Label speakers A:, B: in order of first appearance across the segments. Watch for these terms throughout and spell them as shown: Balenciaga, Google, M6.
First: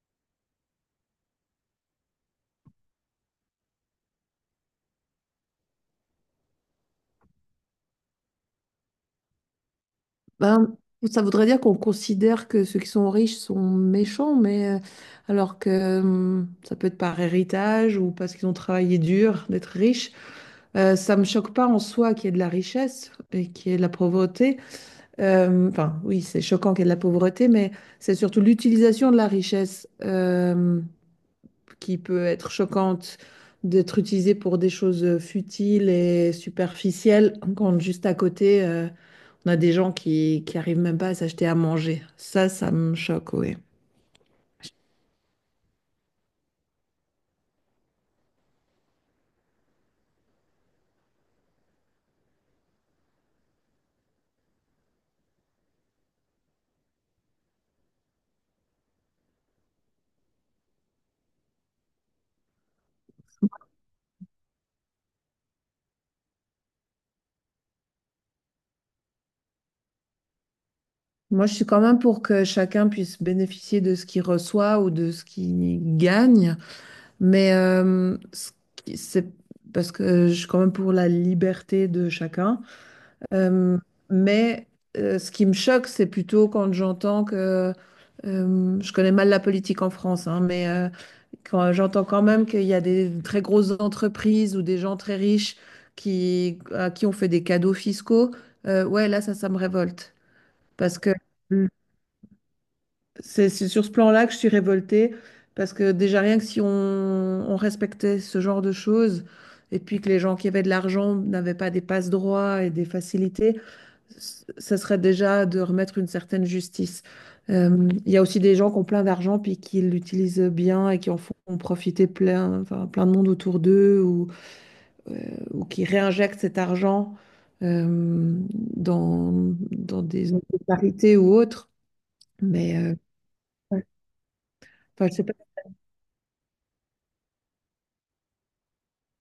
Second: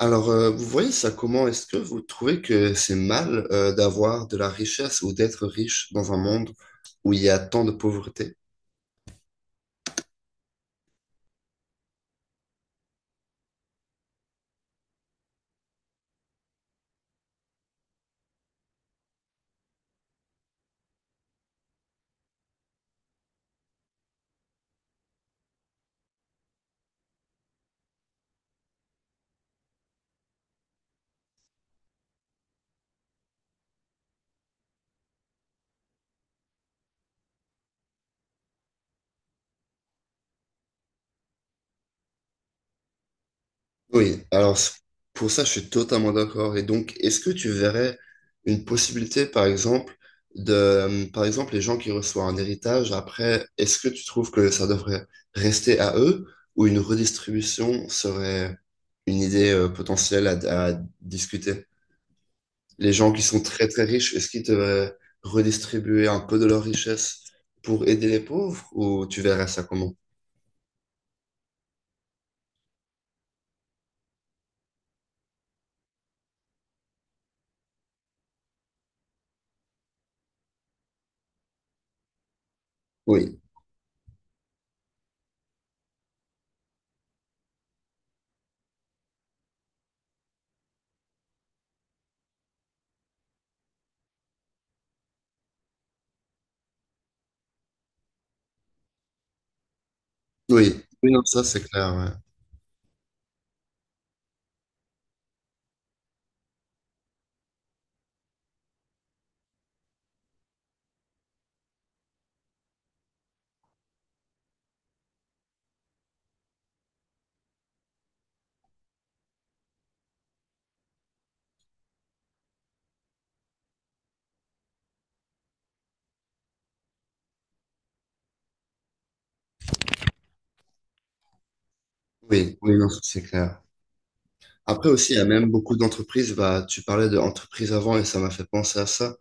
A: Alors, vous voyez ça comment? Est-ce que vous trouvez que c'est mal d'avoir de la richesse ou d'être riche dans un monde où il y a tant de pauvreté?
B: Ben, ça voudrait dire qu'on considère que ceux qui sont riches sont méchants, mais alors que ça peut être par héritage ou parce qu'ils ont travaillé dur d'être riches. Ça me choque pas en soi qu'il y ait de la richesse et qu'il y ait de la pauvreté. Enfin, oui, c'est choquant qu'il y ait de la pauvreté, mais c'est surtout l'utilisation de la richesse qui peut être choquante, d'être utilisée pour des choses futiles et superficielles, quand juste à côté. On a des gens qui arrivent même pas à s'acheter à manger. Ça me choque, oui.
A: Oui, alors pour ça, je suis totalement d'accord. Et donc, est-ce que tu verrais une possibilité, par exemple, de, par exemple, les gens qui reçoivent un héritage, après, est-ce que tu trouves que ça devrait rester à eux ou une redistribution serait une idée potentielle à discuter? Les gens qui sont très très riches, est-ce qu'ils devaient redistribuer un peu de leur richesse pour aider les pauvres ou tu verrais ça comment?
B: Moi, je suis quand même pour que chacun puisse bénéficier de ce qu'il reçoit ou de ce qu'il gagne. Mais c'est parce que je suis quand même pour la liberté de chacun.
A: Oui,
B: Euh, mais ce qui me choque, c'est plutôt quand j'entends je connais mal la politique en France, hein, mais quand j'entends quand même qu'il y a des très grosses entreprises ou des gens très riches à qui on fait des cadeaux fiscaux, ouais, là, ça me révolte.
A: oui,
B: Parce
A: oui,
B: que
A: non, ça c'est clair. Ouais.
B: c'est sur ce plan-là que je suis révoltée, parce que déjà rien que si on respectait ce genre de choses, et puis que les gens qui avaient de l'argent n'avaient pas des passe-droits et des facilités, ça serait déjà de remettre une certaine justice. Il y a aussi des gens qui ont plein d'argent, puis qui l'utilisent bien et qui en font profiter plein, enfin, plein de monde autour d'eux, euh, ou qui réinjectent cet argent euh, dans des solidarités ou autres.
A: Oui, oui,
B: Mais
A: non, ça, c'est clair. Après
B: enfin,
A: aussi,
B: je
A: il y a
B: sais pas.
A: même beaucoup d'entreprises, bah, tu parlais d'entreprises avant et ça m'a fait penser à ça,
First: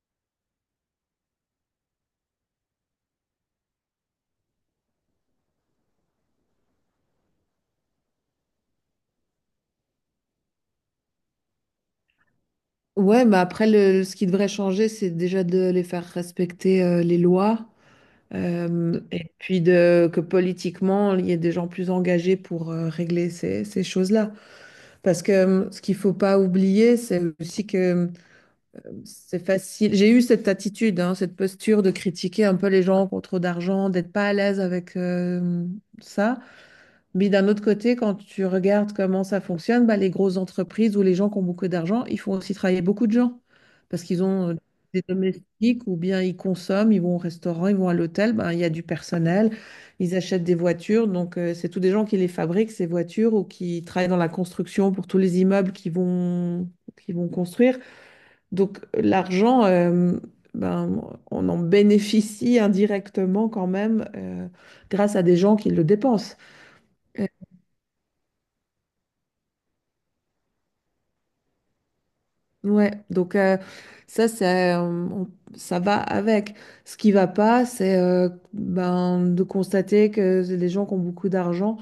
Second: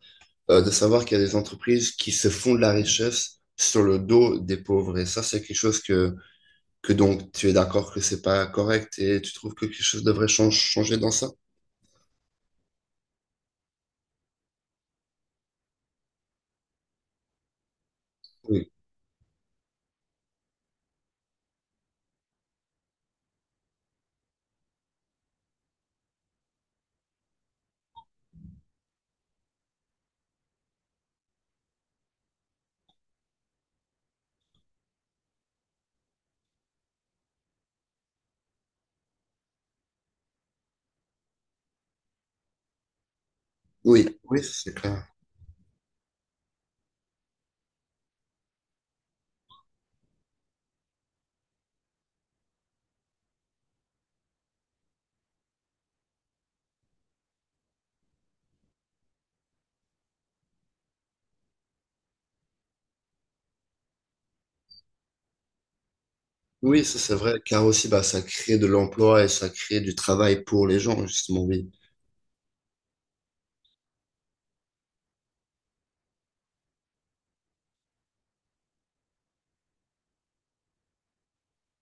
A: de savoir qu'il y a des entreprises qui se font de la richesse sur le dos des pauvres. Et ça, c'est quelque chose que donc tu es d'accord que c'est pas correct et tu trouves que quelque chose devrait changer dans ça?
B: Ouais, mais après, ce qui devrait changer, c'est déjà de les faire respecter les lois,
A: Oui,
B: et puis que politiquement, il y ait des gens plus engagés pour régler ces choses-là. Parce que ce qu'il faut pas oublier, c'est aussi que c'est facile. J'ai eu cette attitude, hein, cette posture de critiquer un peu les gens qui ont trop d'argent, d'être pas à l'aise avec ça. Mais d'un autre côté, quand tu regardes comment ça fonctionne, bah, les grosses entreprises ou les gens qui ont beaucoup d'argent, ils font aussi travailler beaucoup de gens parce
A: oui,
B: qu'ils
A: oui,
B: ont
A: ça, c'est
B: des
A: clair.
B: domestiques ou bien ils consomment, ils vont au restaurant, ils vont à l'hôtel, bah, il y a du personnel, ils achètent des voitures. Donc, c'est tous des gens qui les fabriquent, ces voitures, ou qui travaillent dans la construction pour tous les immeubles qu'ils vont construire. Donc, l'argent, ben, on en bénéficie indirectement quand même grâce à des gens qui le dépensent.
A: Oui, ça c'est vrai, car aussi bah, ça crée de l'emploi et ça crée du travail pour les gens, justement, oui.
B: Ouais, donc ça, ça va avec. Ce qui va pas, c'est de constater que les gens qui ont beaucoup d'argent,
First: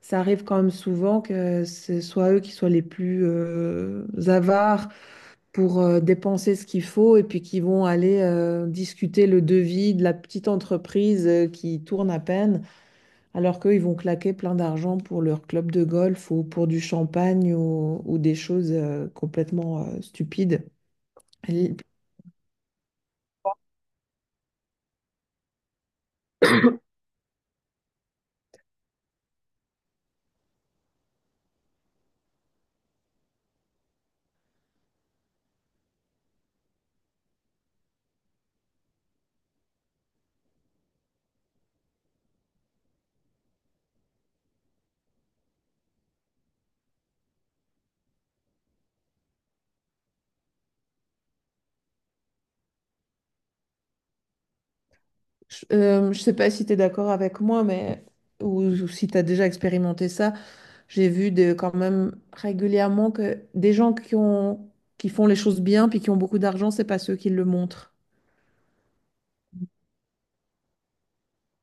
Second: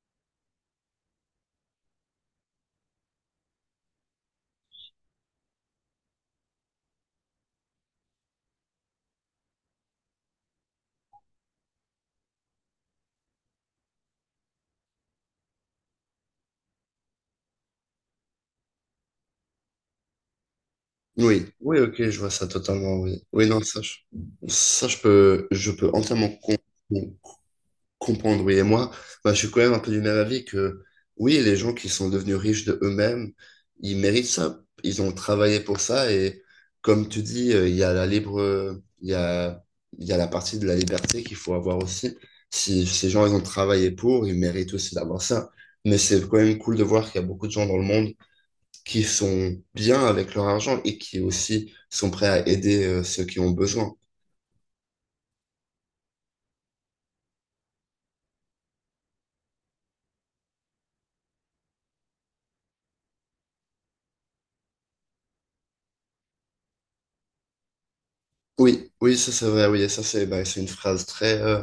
B: ça arrive quand même souvent que ce soit eux qui soient les plus avares pour dépenser ce qu'il faut et puis qui vont aller discuter le devis de la petite entreprise qui tourne à peine, alors qu'eux, ils vont claquer plein d'argent pour leur club de golf ou pour du champagne ou des choses complètement stupides.
A: Oui, oui, ok, je vois ça totalement, oui. Oui, non, ça, je peux entièrement comprendre. Comprendre, oui. Et moi, bah, je suis quand même un peu du même avis que, oui, les gens qui sont devenus riches de eux-mêmes, ils méritent ça. Ils ont travaillé pour ça. Et comme tu dis, il y a la il y a la partie de la liberté qu'il faut avoir aussi. Si ces gens, ils ont travaillé pour, ils méritent aussi d'avoir ça. Mais c'est quand même cool de voir qu'il y a beaucoup de gens dans le monde qui sont bien avec leur argent et qui aussi sont prêts à aider ceux qui ont besoin.
B: Je sais pas si tu es d'accord avec moi, mais ou si tu as déjà expérimenté ça, j'ai vu de, quand même régulièrement que des gens qui ont, qui font les choses bien puis qui ont beaucoup d'argent, c'est pas ceux qui le montrent.
A: Oui, oui, ça c'est vrai, oui, et ça c'est bah, c'est une phrase très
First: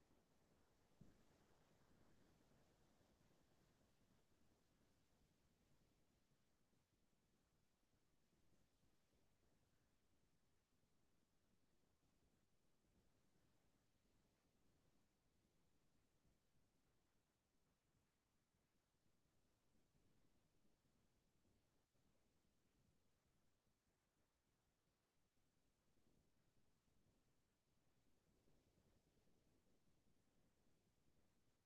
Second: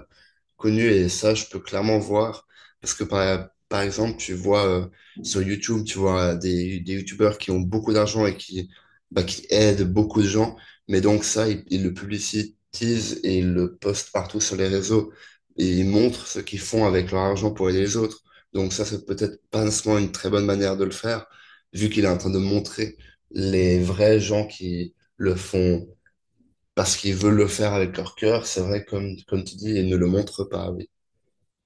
A: connu et ça, je peux clairement voir. Parce que par exemple, tu vois sur YouTube, tu vois des YouTubeurs qui ont beaucoup d'argent bah, qui aident beaucoup de gens. Mais donc ça, ils le publicitisent et ils le postent partout sur les réseaux. Et ils montrent ce qu'ils font avec leur argent pour aider les autres. Donc ça, c'est peut-être pas nécessairement une très bonne manière de le faire, vu qu'il est en train de montrer les vrais gens qui le font parce qu'ils veulent le faire avec leur cœur. C'est vrai, comme tu dis, ils ne le montrent pas. Oui.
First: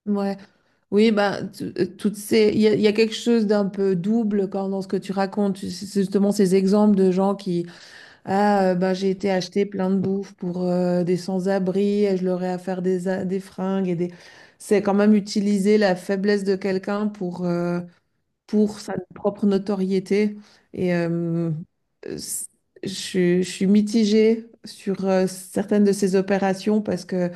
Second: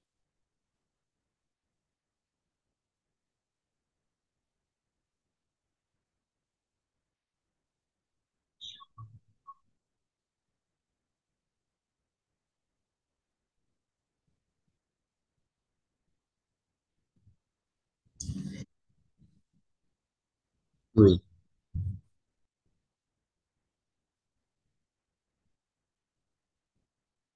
B: Ouais, oui, bah, toutes ces, il y a quelque chose d'un peu double quand dans ce que tu racontes, c'est justement ces exemples de gens qui, ah, ben, j'ai été acheter plein de bouffe pour des sans-abri et je leur ai à faire des fringues et des... C'est quand même utiliser la faiblesse de quelqu'un pour sa propre notoriété. Et
A: Oui,
B: euh, c- je suis mitigée sur certaines de ces opérations parce que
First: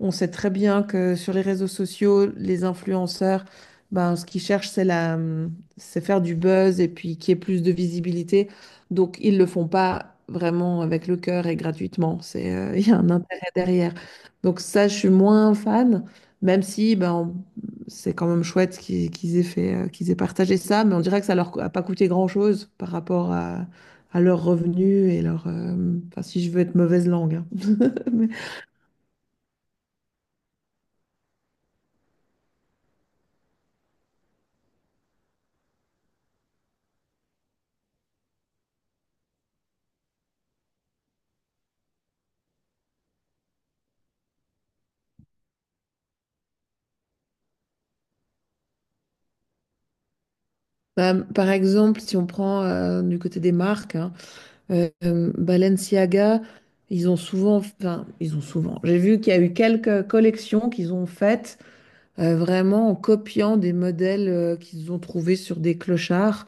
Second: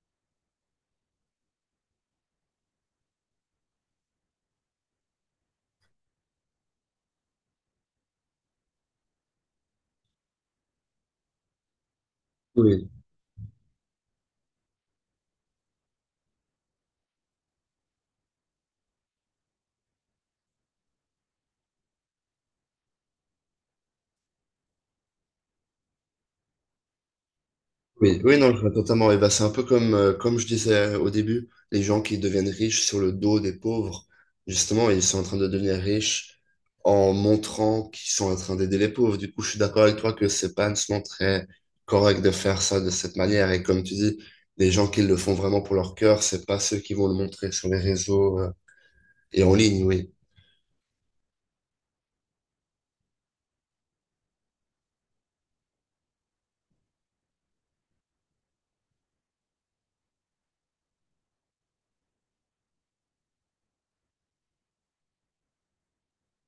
B: on sait très bien que sur les réseaux sociaux, les influenceurs, ben, ce qu'ils cherchent, c'est faire du buzz et puis qu'il y ait plus de visibilité. Donc, ils le font pas vraiment avec le cœur et gratuitement. C'est, il
A: oui,
B: y a un intérêt derrière. Donc, ça, je suis moins fan, même si ben, c'est quand même chouette qu'ils aient fait, qu'ils aient partagé ça. Mais on dirait que ça leur a pas coûté grand-chose par rapport à leurs revenus et leur. Enfin, si je veux être mauvaise langue, hein.
A: oui, oui, non, je vois totalement. Et bah, c'est un peu comme, comme je disais au début, les gens qui deviennent riches sur le dos des pauvres, justement, ils sont en train de devenir riches en montrant qu'ils sont en train d'aider les pauvres. Du coup, je suis d'accord avec toi que c'est pas nécessairement très correct de faire ça de cette manière. Et comme tu dis, les gens qui le font vraiment pour leur cœur, c'est pas ceux qui vont le montrer sur les réseaux, et en ligne, oui.
B: Bah, par exemple, si on prend du côté des marques, hein, Balenciaga, ils ont souvent, enfin, ils ont souvent. J'ai vu qu'il y a eu quelques collections qu'ils ont faites vraiment en copiant des modèles qu'ils ont trouvés sur des clochards,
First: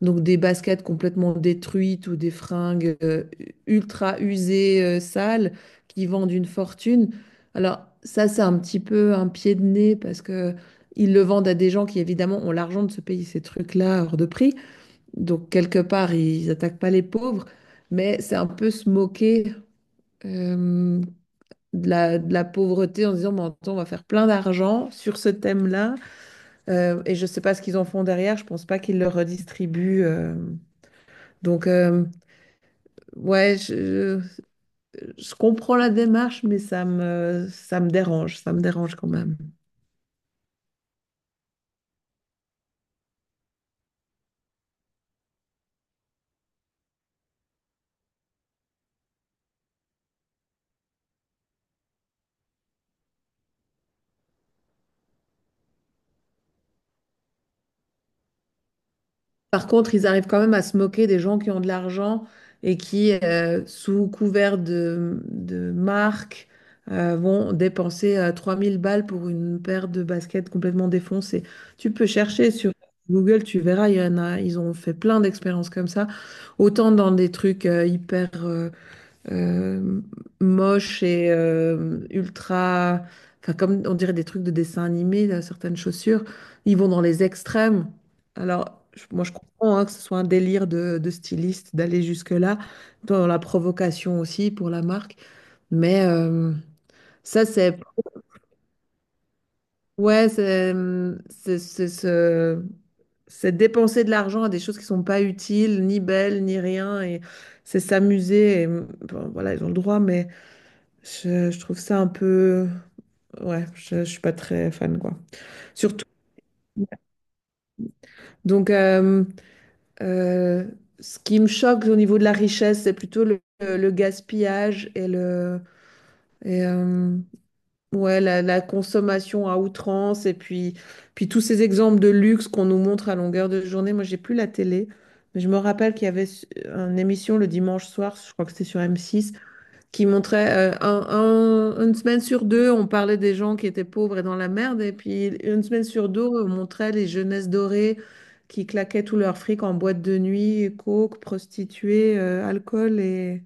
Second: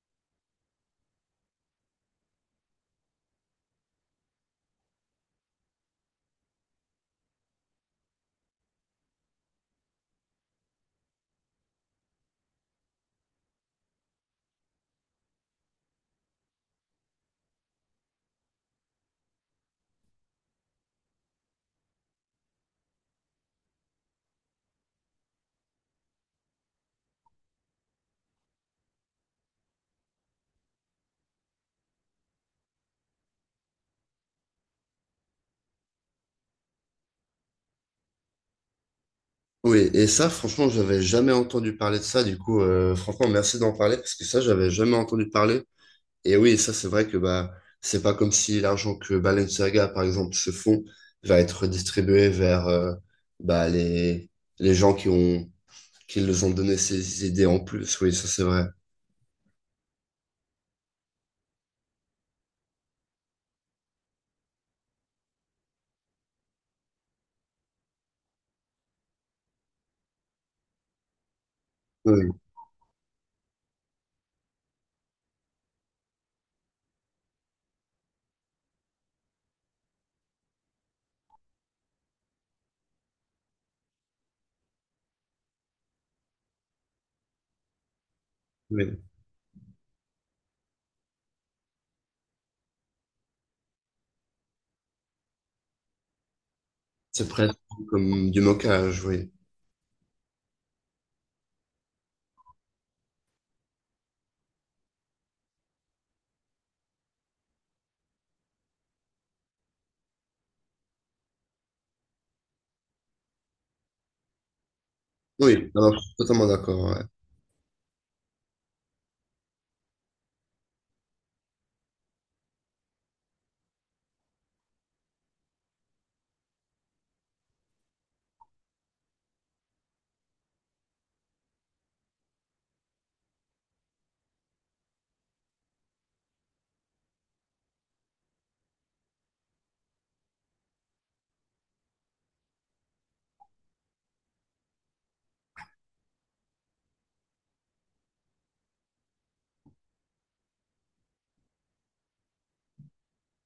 B: donc des baskets complètement détruites ou des fringues ultra usées, sales, qui vendent une fortune. Alors ça, c'est un petit peu un pied de nez parce que ils le vendent à des gens qui évidemment ont l'argent de se payer ces trucs-là hors de prix. Donc, quelque part, ils attaquent pas les pauvres, mais c'est un peu se moquer euh, de de la pauvreté en disant, mais attends, on va faire plein d'argent sur ce thème-là. Et je ne sais pas ce qu'ils en font derrière, je ne pense pas qu'ils le redistribuent. Donc, ouais, je comprends la démarche, mais ça me dérange quand même.
A: Oui, et ça, franchement, j'avais jamais entendu parler de ça. Du coup, franchement, merci d'en parler parce que ça, j'avais jamais entendu parler. Et oui, ça, c'est vrai que bah, c'est pas comme si l'argent que Balenciaga, par exemple, se font, va être distribué vers bah, les gens qui ont, qui les ont donné ces idées en plus. Oui, ça, c'est vrai.
B: Par contre, ils arrivent quand même à se moquer des gens qui ont de l'argent et qui sous couvert de marque, vont dépenser 3000 balles pour une paire de baskets complètement défoncées. Tu peux
A: Oui,
B: chercher sur Google, tu verras, il y en a, ils ont fait plein d'expériences comme ça, autant dans des trucs euh, hyper, euh, moches et ultra, enfin comme on dirait des trucs de dessin animé, là, certaines chaussures, ils vont dans les extrêmes. Alors,
A: oui.
B: moi je comprends hein, que ce soit un délire de styliste d'aller jusque-là, dans la provocation aussi pour la marque, mais
A: C'est
B: ça
A: presque
B: c'est,
A: comme du moquage, oui.
B: ouais, c'est- c'est- c'est- c'est dépenser de l'argent à des choses qui sont pas utiles, ni belles, ni rien, et c'est s'amuser, et, bon, voilà, ils ont le droit, mais... je trouve ça un peu... Ouais, je suis pas très fan, quoi.
A: Oui, alors, je
B: Surtout.
A: suis totalement d'accord. Ouais.
B: Donc, euh, ce qui me choque au niveau de la richesse, c'est plutôt le gaspillage et le... Et ouais, la consommation à outrance. Et puis, puis tous ces exemples de luxe qu'on nous montre à longueur de journée. Moi, j'ai plus la télé. Mais je me rappelle qu'il y avait une émission le dimanche soir, je crois que c'était sur M6, qui montrait une semaine sur deux, on parlait des gens qui étaient pauvres et dans la merde, et puis une semaine sur deux, on montrait les jeunesses dorées qui claquaient tout leur fric en boîte de nuit, coke, prostituées, alcool. Et,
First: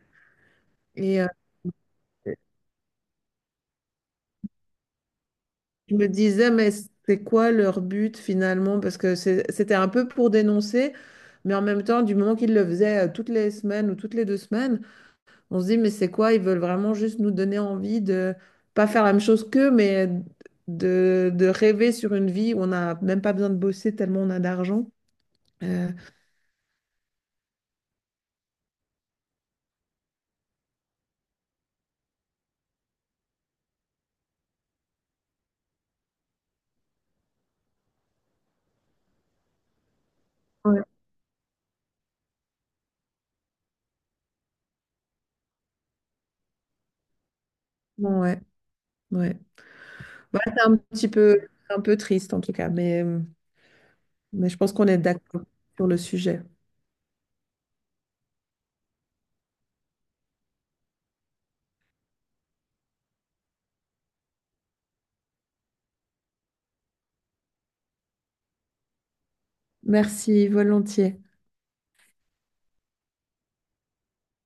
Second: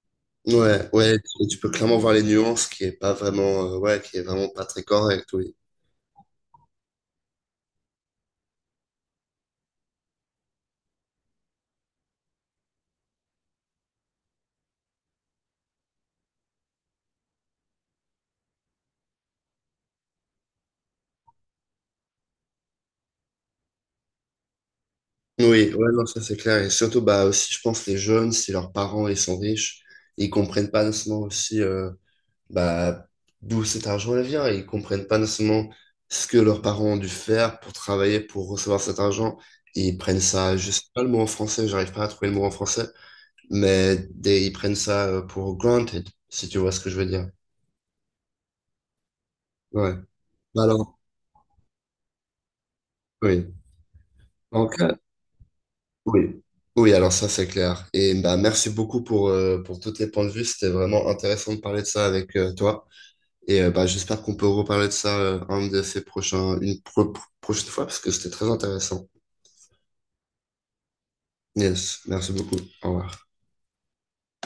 A: Ouais,
B: et euh,
A: tu peux clairement voir les nuances qui est pas vraiment, ouais, qui est vraiment pas très correct, oui.
B: je me disais, mais c'est quoi leur but finalement? Parce que c'était un peu pour dénoncer, mais en même temps, du moment qu'ils le faisaient toutes les semaines ou toutes les deux semaines, on se dit, mais c'est quoi? Ils veulent vraiment juste nous donner envie de pas faire la même chose qu'eux, mais de rêver sur une vie où on n'a même pas besoin de bosser tellement on a d'argent.
A: Oui,
B: Euh,
A: ouais, non, ça c'est clair. Et surtout, bah, aussi, je pense, les jeunes, si leurs parents, ils sont riches, ils comprennent pas nécessairement aussi, bah, d'où cet argent vient. Ils comprennent pas nécessairement ce que leurs parents ont dû faire pour travailler, pour recevoir cet argent. Ils prennent ça, je sais
B: ouais,
A: pas le mot en français, j'arrive pas à trouver le mot en français, mais ils prennent ça pour granted, si tu vois ce que je veux dire.
B: ouais, ouais.
A: Ouais.
B: Ouais, c'est
A: Bah
B: un
A: alors,
B: petit peu, un peu triste en tout cas,
A: oui.
B: mais je pense
A: Donc,
B: qu'on est d'accord sur le
A: oui.
B: sujet.
A: Oui, alors ça, c'est clair. Et bah, merci beaucoup pour tous tes points de vue. C'était vraiment intéressant de parler de ça avec toi. Et bah, j'espère qu'on peut reparler de ça un de ces prochains, une prochaine fois, parce que c'était très intéressant.
B: Merci, volontiers.
A: Yes, merci beaucoup. Au revoir.